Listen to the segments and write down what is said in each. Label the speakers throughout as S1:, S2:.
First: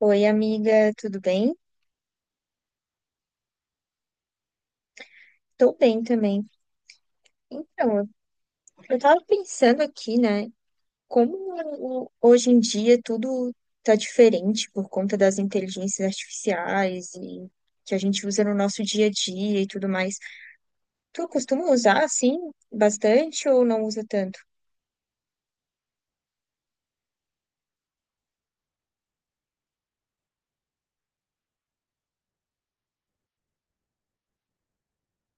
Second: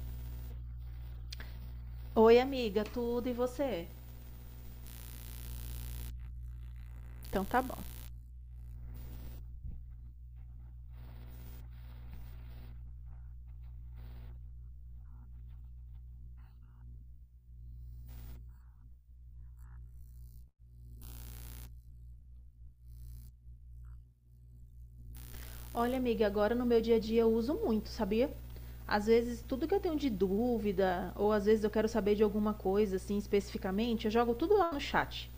S1: Oi, amiga, tudo bem?
S2: Oi, amiga, tudo e você?
S1: Tô bem também.
S2: Então tá bom.
S1: Então, eu tava pensando aqui, né, como o- hoje em dia tudo tá diferente por conta das inteligências artificiais que a gente usa no nosso dia a dia e tudo mais. Tu costuma usar, assim, bastante ou não usa tanto?
S2: Olha, amiga, agora no meu dia a dia eu uso muito, sabia? Às vezes, tudo que eu tenho de dúvida, ou às vezes eu quero saber de alguma coisa, assim, especificamente, eu jogo tudo lá no chat.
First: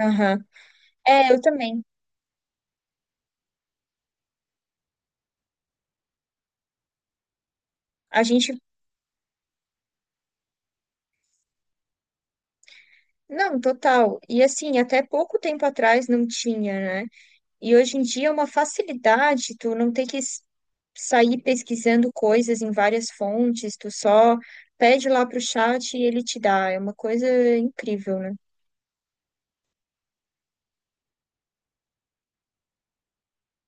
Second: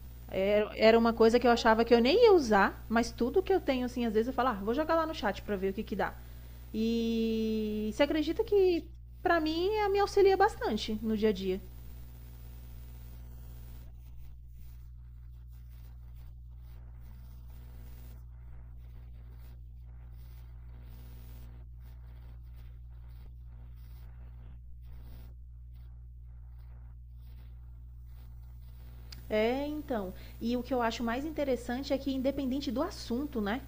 S1: Aham.
S2: Era uma
S1: É,
S2: coisa
S1: eu
S2: que eu
S1: também.
S2: achava que eu nem ia usar, mas tudo que eu tenho, assim, às vezes eu falo, ah, vou jogar lá no chat pra ver o que que dá. E você
S1: A
S2: acredita
S1: gente.
S2: que, pra mim, me auxilia bastante no dia a dia.
S1: Não, total. E assim, até pouco tempo atrás não tinha, né? E hoje em dia é uma facilidade tu não ter que sair pesquisando coisas em várias fontes, tu só pede lá pro chat e ele te dá. É uma coisa incrível, né?
S2: É, então. E o que eu acho mais interessante é que, independente do assunto, né?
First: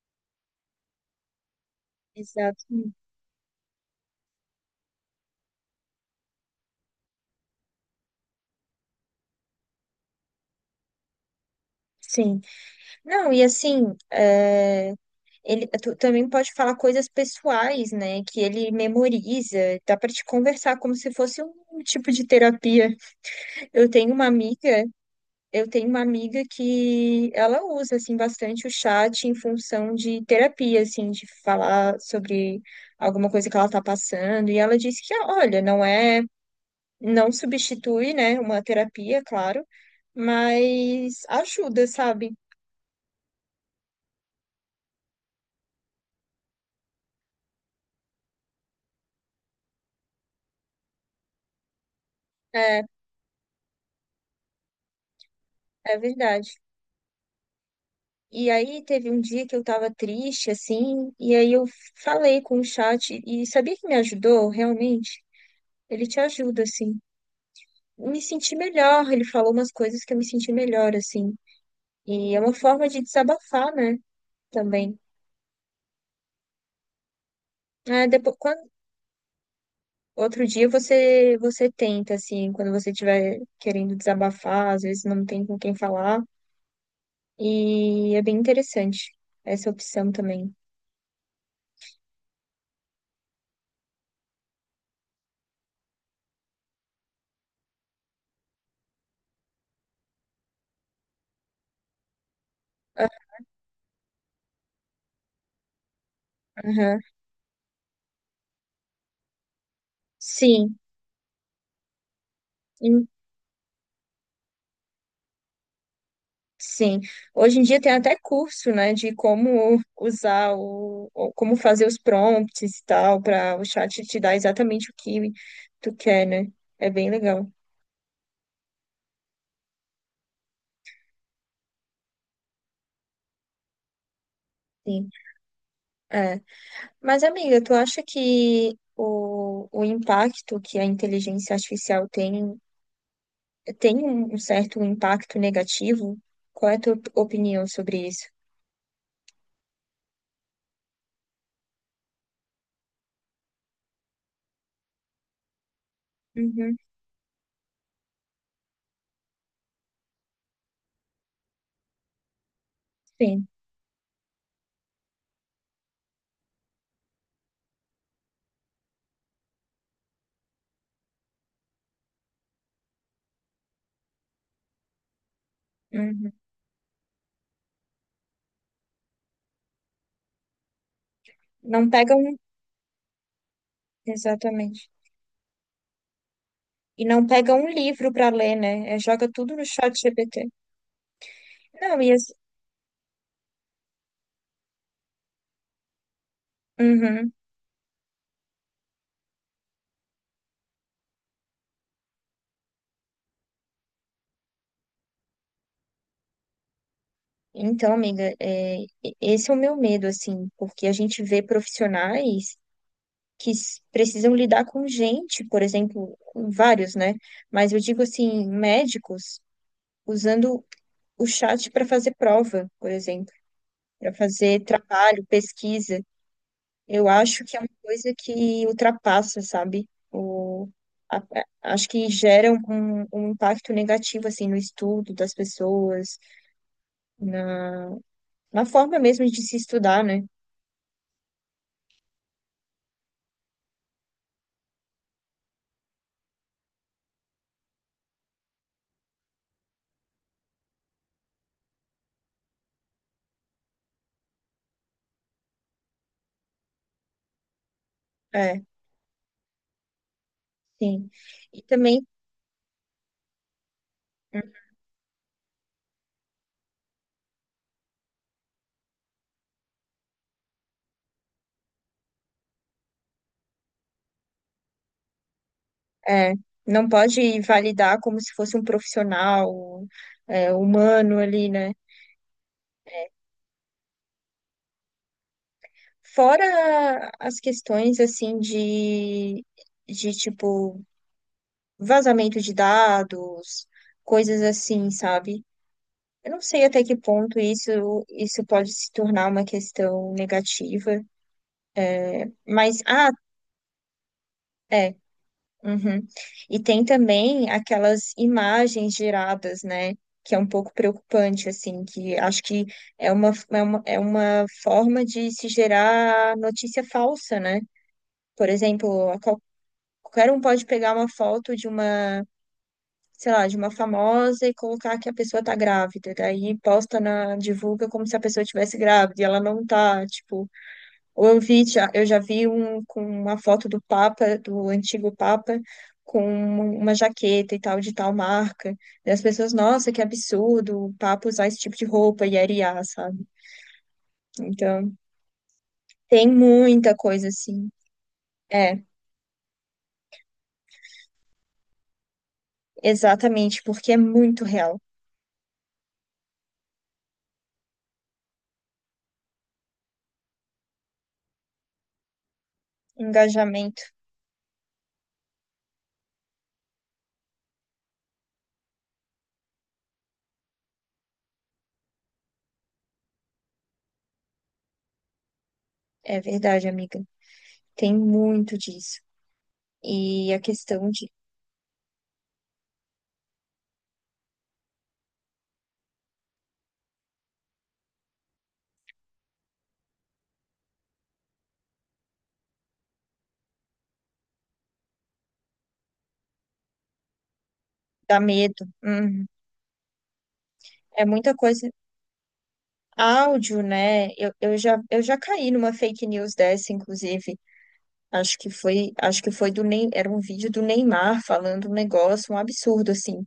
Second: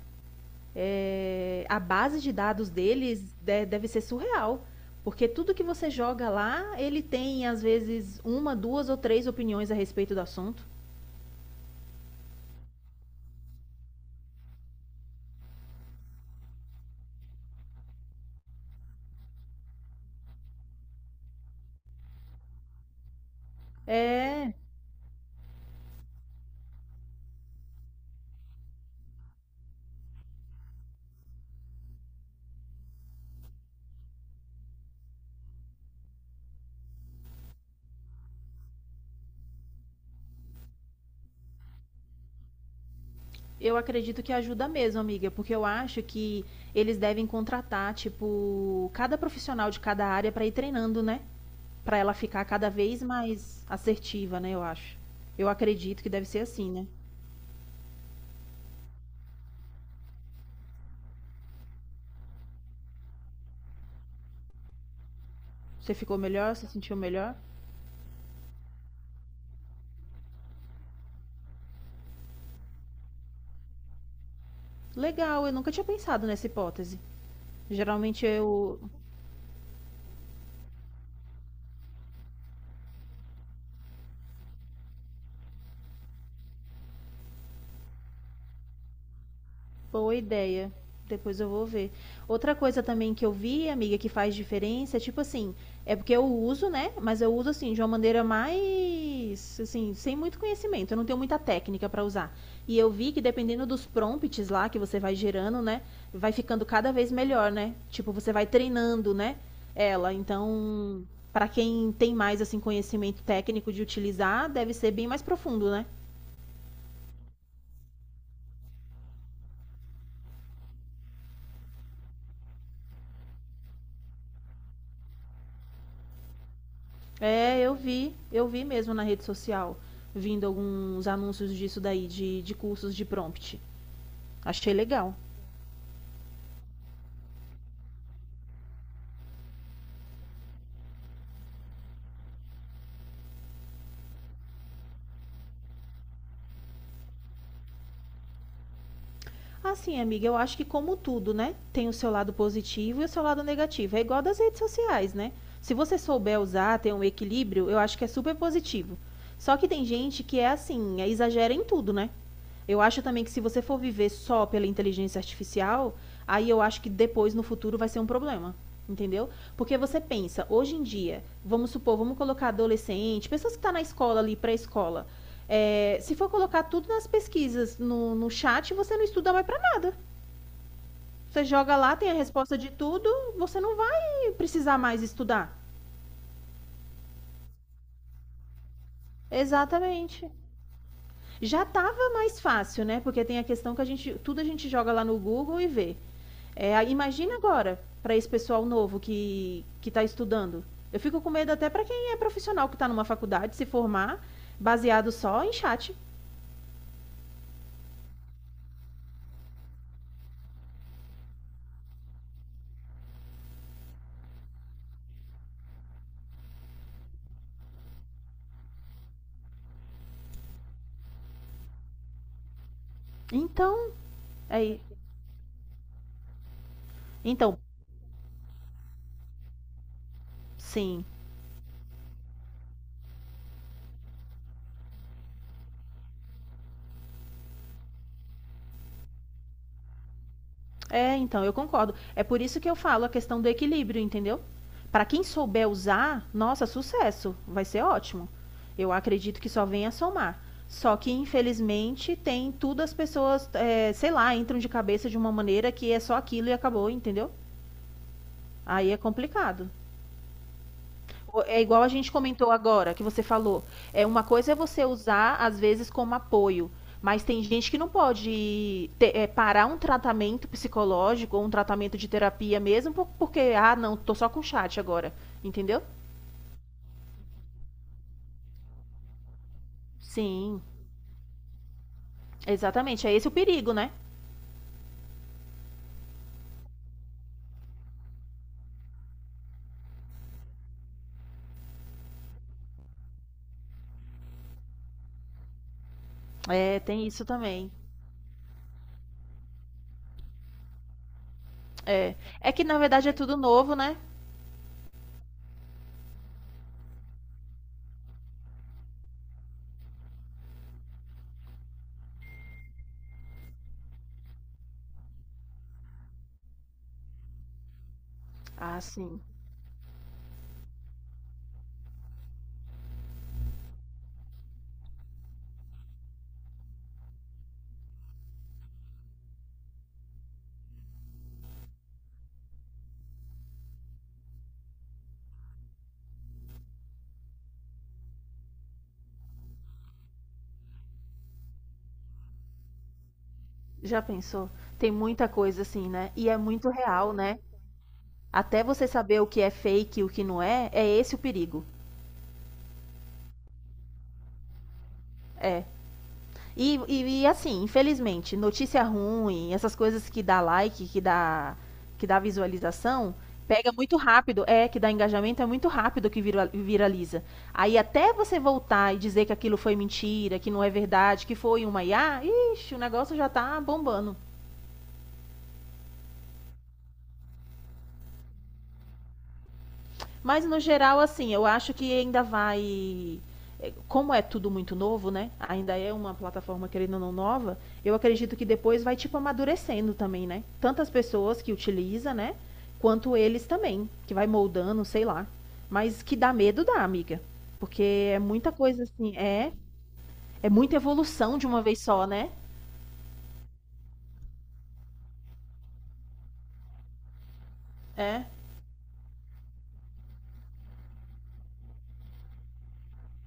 S2: É, a base de
S1: Exato.
S2: dados deles deve ser surreal. Porque tudo que você joga lá, ele tem, às vezes, uma, duas ou três opiniões a respeito do assunto.
S1: Sim. Não, e assim, tu também pode falar coisas pessoais, né? Que ele memoriza, dá para te conversar como se fosse um tipo de terapia. Eu tenho uma
S2: É,
S1: amiga Eu tenho uma amiga que ela usa assim bastante o chat em função de terapia, assim, de falar sobre alguma coisa que ela está passando, e ela disse que, olha, não substitui, né, uma terapia, claro, mas ajuda, sabe?
S2: eu acredito que ajuda mesmo, amiga, porque eu acho que eles devem contratar, tipo, cada profissional de cada área para ir treinando, né? Para ela ficar cada
S1: É,
S2: vez mais assertiva, né? Eu acho. Eu
S1: é
S2: acredito que deve ser
S1: verdade.
S2: assim, né?
S1: E aí teve um dia que eu estava triste, assim, e aí eu falei com o chat e sabia que me ajudou realmente?
S2: Você
S1: Ele
S2: ficou
S1: te
S2: melhor?
S1: ajuda,
S2: Você sentiu
S1: assim.
S2: melhor?
S1: Me senti melhor, ele falou umas coisas que eu me senti melhor, assim. E é uma forma de desabafar, né? Também.
S2: Legal, eu nunca tinha pensado nessa hipótese.
S1: Ah,
S2: Geralmente
S1: depois, quando,
S2: eu.
S1: Outro dia você tenta, assim, quando você estiver querendo desabafar, às vezes não tem com quem falar. E é bem interessante essa opção
S2: Boa
S1: também.
S2: ideia. Depois eu vou ver. Outra coisa também que eu vi, amiga, que faz diferença é tipo assim, é porque eu uso, né? Mas eu uso assim de uma maneira mais assim, sem muito conhecimento, eu não tenho muita técnica pra usar. E eu vi que dependendo dos prompts lá que você vai gerando, né, vai ficando cada
S1: Aham.
S2: vez melhor, né? Tipo, você vai treinando, né, ela.
S1: Sim,
S2: Então, pra quem tem mais assim
S1: Hum,
S2: conhecimento técnico de utilizar, deve ser bem mais profundo, né?
S1: sim. Hoje em dia tem até curso, né, de como usar como fazer os prompts e tal, para o chat te dar exatamente o que tu quer, né? É bem legal.
S2: É, eu vi mesmo na rede social, vindo alguns anúncios disso daí, de cursos de prompt. Achei
S1: Sim.
S2: legal.
S1: é Mas, amiga, tu acha que o impacto que a inteligência artificial tem, tem um certo impacto negativo? Qual é a tua opinião sobre isso?
S2: Assim, amiga, eu acho que como tudo, né? Tem o seu lado positivo e o seu lado negativo. É igual das redes sociais, né? Se você souber
S1: Uhum,
S2: usar, ter um equilíbrio, eu acho que é super positivo. Só que tem gente que é assim, é, exagera em tudo, né? Eu acho também que se
S1: sim.
S2: você for viver só pela inteligência artificial, aí eu acho que depois, no futuro, vai ser um problema. Entendeu? Porque você pensa, hoje em dia, vamos supor, vamos colocar adolescente, pessoas que estão na escola ali, pré-escola. É, se for
S1: Uhum.
S2: colocar tudo nas pesquisas, no chat, você não estuda mais para nada. Você joga
S1: Não
S2: lá, tem
S1: pega
S2: a
S1: um.
S2: resposta de tudo, você não vai precisar
S1: Exatamente.
S2: mais estudar.
S1: E não pega um livro para ler, né? É, joga tudo no chat
S2: Exatamente.
S1: GPT.
S2: Já estava
S1: Não, e as-
S2: mais fácil, né? Porque tem a questão que a gente, tudo a gente joga lá no Google e vê. É,
S1: Uhum.
S2: imagina agora para esse pessoal novo que está estudando. Eu fico com medo até para quem é profissional que está numa faculdade se formar baseado só em chat.
S1: Então, amiga, esse é o meu medo, assim, porque a gente vê profissionais que precisam lidar com gente, por exemplo, vários, né? Mas eu digo assim, médicos usando o chat para fazer prova, por exemplo,
S2: Então,
S1: para fazer
S2: aí,
S1: trabalho, pesquisa. Eu acho que
S2: então,
S1: é uma coisa que ultrapassa, sabe?
S2: sim.
S1: Acho que gera um impacto negativo, assim, no estudo das pessoas, na, na forma mesmo de se estudar, né?
S2: É, então, eu concordo. É por isso que eu falo a questão do equilíbrio, entendeu? Para quem souber usar, nossa, sucesso, vai ser ótimo. Eu acredito que só vem a somar. Só que, infelizmente, tem tudo as pessoas, é, sei lá, entram de cabeça de uma maneira que é só aquilo e acabou, entendeu?
S1: É,
S2: Aí é complicado.
S1: sim.
S2: É
S1: E
S2: igual a
S1: também.
S2: gente comentou agora, que você falou. É uma coisa é você usar, às vezes, como apoio. Mas tem gente que não pode parar um tratamento psicológico ou um tratamento de terapia mesmo, porque, ah, não, tô só com chat agora. Entendeu?
S1: É, não pode validar como se fosse um profissional, é,
S2: Sim,
S1: humano ali, né?
S2: exatamente. É esse o perigo, né?
S1: Fora as questões, assim, tipo, vazamento de dados, coisas assim, sabe? Eu não sei
S2: É,
S1: até que
S2: tem isso
S1: ponto
S2: também.
S1: isso pode se tornar uma questão negativa,
S2: É. É que na
S1: mas,
S2: verdade é tudo novo, né?
S1: é. Uhum. E tem também aquelas imagens geradas, né? Que é um pouco preocupante, assim, que acho que é uma forma de se gerar notícia falsa, né? Por
S2: Ah,
S1: exemplo,
S2: sim.
S1: qualquer um pode pegar uma foto de uma, sei lá, de uma famosa e colocar que a pessoa tá grávida, daí posta na, divulga como se a pessoa estivesse grávida e ela não tá, tipo. Ou eu vi já, eu já vi um com uma foto do Papa, do antigo Papa, com uma jaqueta e tal, de tal marca. E as pessoas, nossa, que absurdo o Papa usar esse tipo de roupa e arear, sabe?
S2: Já pensou? Tem
S1: Então,
S2: muita coisa assim, né?
S1: tem
S2: E é muito
S1: muita
S2: real,
S1: coisa
S2: né?
S1: assim.
S2: Até
S1: É,
S2: você saber o que é fake e o que não é, é esse o perigo.
S1: exatamente, porque é muito real.
S2: É. E assim, infelizmente, notícia ruim, essas coisas que dá like, que dá visualização, pega
S1: Engajamento,
S2: muito rápido. É, que dá engajamento, é muito rápido que viraliza. Aí até você voltar e dizer que aquilo foi mentira, que não é verdade, que foi uma IA, ixi, o negócio já tá bombando.
S1: é verdade, amiga. Tem muito disso. E a
S2: Mas no
S1: questão
S2: geral,
S1: de
S2: assim, eu acho que ainda vai. É, como é tudo muito novo, né? Ainda é uma plataforma, querendo ou não, nova. Eu acredito que depois vai, tipo, amadurecendo também, né? Tanto as pessoas que utilizam, né? Quanto eles também, que vai moldando, sei lá. Mas que dá medo, dá, amiga. Porque é
S1: dar
S2: muita
S1: medo.
S2: coisa, assim,
S1: Uhum.
S2: é. É muita
S1: É muita
S2: evolução de uma
S1: coisa.
S2: vez só, né?
S1: Áudio, né? Eu já caí numa fake news dessa, inclusive,
S2: É,
S1: Acho que foi do Ney, era um vídeo do Neymar falando um negócio, um absurdo assim.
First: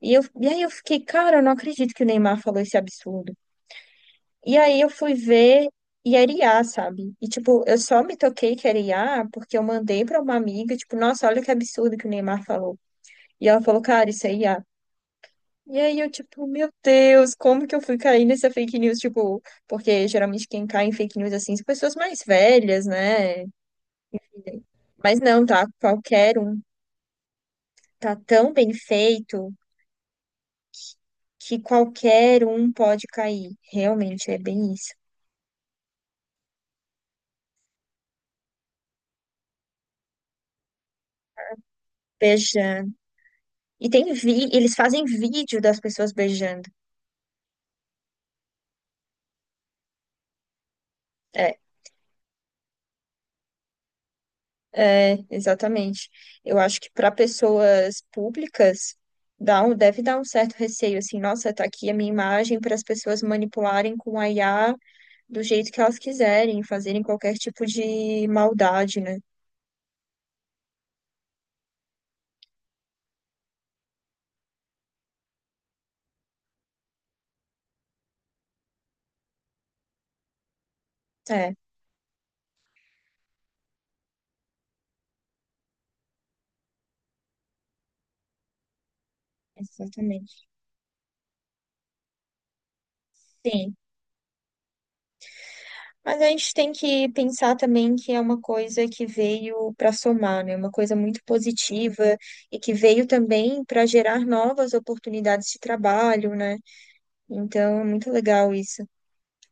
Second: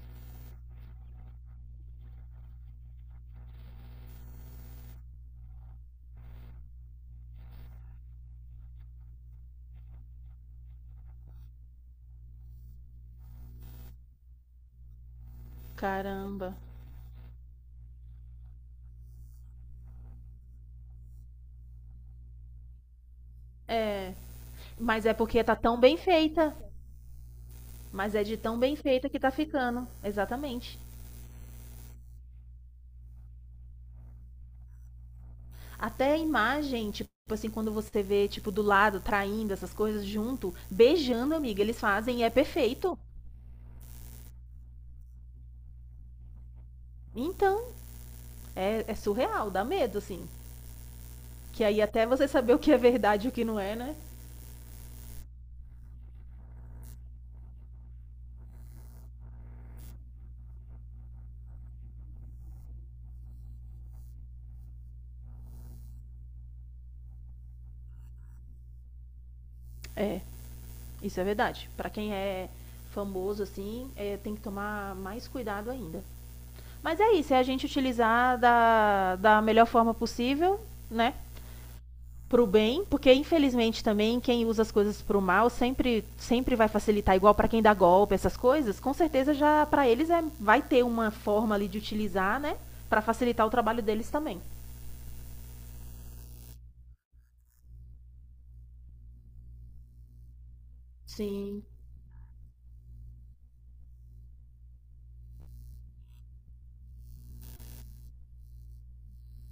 S1: E aí eu fiquei, cara, eu não acredito que o Neymar falou esse absurdo. E aí eu fui ver e era IA, sabe? E tipo, eu só me toquei que era IA porque eu mandei pra uma amiga, tipo, nossa, olha que absurdo que o Neymar falou. E ela falou, cara, isso é IA. E aí eu, tipo,
S2: caramba.
S1: meu Deus, como que eu fui cair nessa fake news? Tipo, porque geralmente quem cai em fake news assim são pessoas mais velhas, né?
S2: É. Mas é
S1: Mas
S2: porque
S1: não,
S2: tá
S1: tá?
S2: tão bem
S1: Qualquer
S2: feita.
S1: um
S2: Mas
S1: tá
S2: é de
S1: tão
S2: tão
S1: bem
S2: bem feita que tá
S1: feito
S2: ficando. Exatamente.
S1: que qualquer um pode cair. Realmente é bem isso.
S2: Até a imagem, tipo assim, quando você vê, tipo, do lado, traindo essas coisas junto, beijando, amiga, eles fazem e é
S1: Beijando.
S2: perfeito.
S1: Eles fazem vídeo das pessoas beijando.
S2: Então, é surreal, dá medo, assim.
S1: É,
S2: Que aí até você saber o que é verdade e o que não é, né?
S1: exatamente. Eu acho que para pessoas públicas dá um, deve dar um certo receio assim, nossa, tá aqui a minha imagem para as pessoas manipularem com a IA do jeito que elas quiserem, fazerem qualquer tipo de maldade, né?
S2: É, isso é verdade. Pra quem é famoso, assim, é, tem que tomar mais cuidado ainda. Mas é isso, é a gente utilizar da melhor forma possível, né?
S1: É,
S2: Pro bem, porque infelizmente também quem usa as coisas pro mal sempre vai facilitar igual para quem dá golpe, essas coisas, com certeza já para eles é
S1: exatamente.
S2: vai ter uma forma ali de utilizar, né, para facilitar o
S1: Sim.
S2: trabalho deles também.
S1: Mas a gente tem que pensar também que é uma coisa que veio para somar, né? Uma coisa muito
S2: Sim.
S1: positiva e que veio também para gerar novas oportunidades de trabalho, né? Então, é muito legal isso.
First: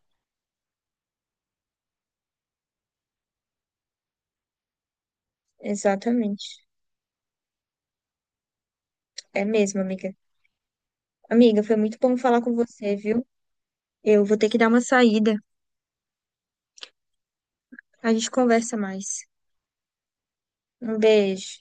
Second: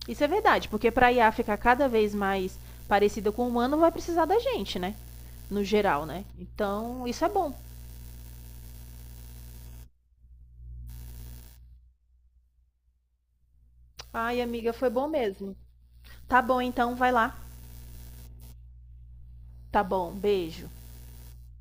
S2: Isso é verdade, porque para a IA ficar cada vez mais parecida com o humano, vai precisar da gente, né? No geral, né?
S1: Exatamente.
S2: Então, isso é bom.
S1: É mesmo, amiga. Amiga, foi muito bom falar com você, viu? Eu vou
S2: Ai,
S1: ter que dar
S2: amiga,
S1: uma
S2: foi bom
S1: saída.
S2: mesmo. Tá bom, então, vai lá.
S1: A gente conversa mais.
S2: Tá bom, beijo.
S1: Um beijo.